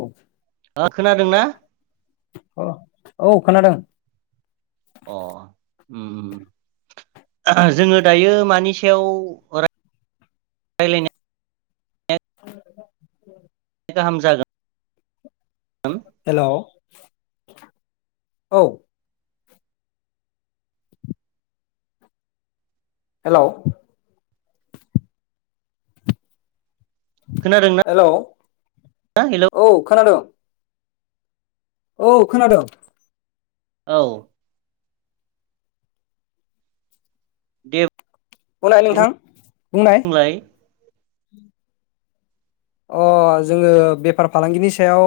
औ ओ खोनादोंना अ औ खोनादों अ उम जोङो दायो मानि सायाव रायलायनो गाहाम जागोन हेलौ औ हेलौ खोनादोंना हेलौ हेलौ औ खोनादों औ खोनादों औ दे उनाय नोंथां बुंनाय बुंलाय अ जोङो बेफार फालांगिनि सायाव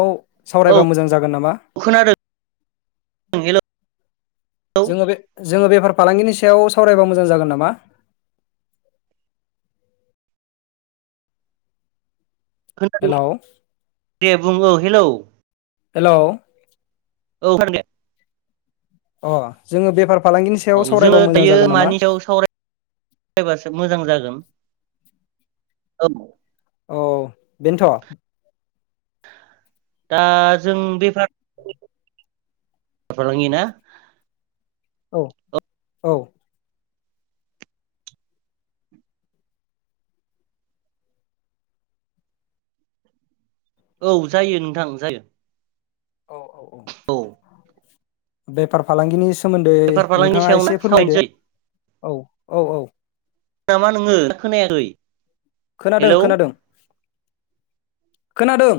औ सावरायबा मोजां जागोन नामा खोनादों हेलौ जोङो बे जोङो बेफार फालांगिनि सायाव सावरायबा मोजां जागोन नामा खोनादों हेलौ दे बुं औ हेलौ हेलौ औ खोनादों दे अ जोङो बेफार फालांगिनि सायाव औ जोङो सावरायबा मोजां दायो जागोन नामा मानि सायाव सावरायबासो मोजां जागोन औ औ बेनोथ' दा जों बेफार फालांगि ना औ औ औ जायो नोंथां जायो औ औ औ बेफार फालांगिनि सोमोन्दै बेफार फालांगिनि नोंथाङा सायाव ना एसे फोरमायदो सावरायनोसै औ औ औ नामा नोङो ना खोनायाखै खोनादों हेलौ खोनादों खोनादों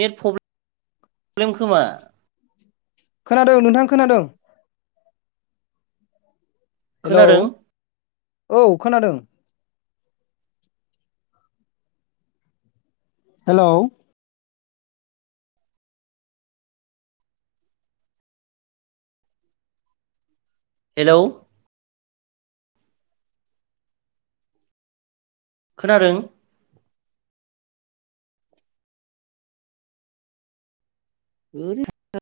नेट प्रब्लेम खोमा खोनादों नोंथां खोनादों हेलौ खोनादों औ खोनादों हेलौ हेलौ खोनादों [unintelligible]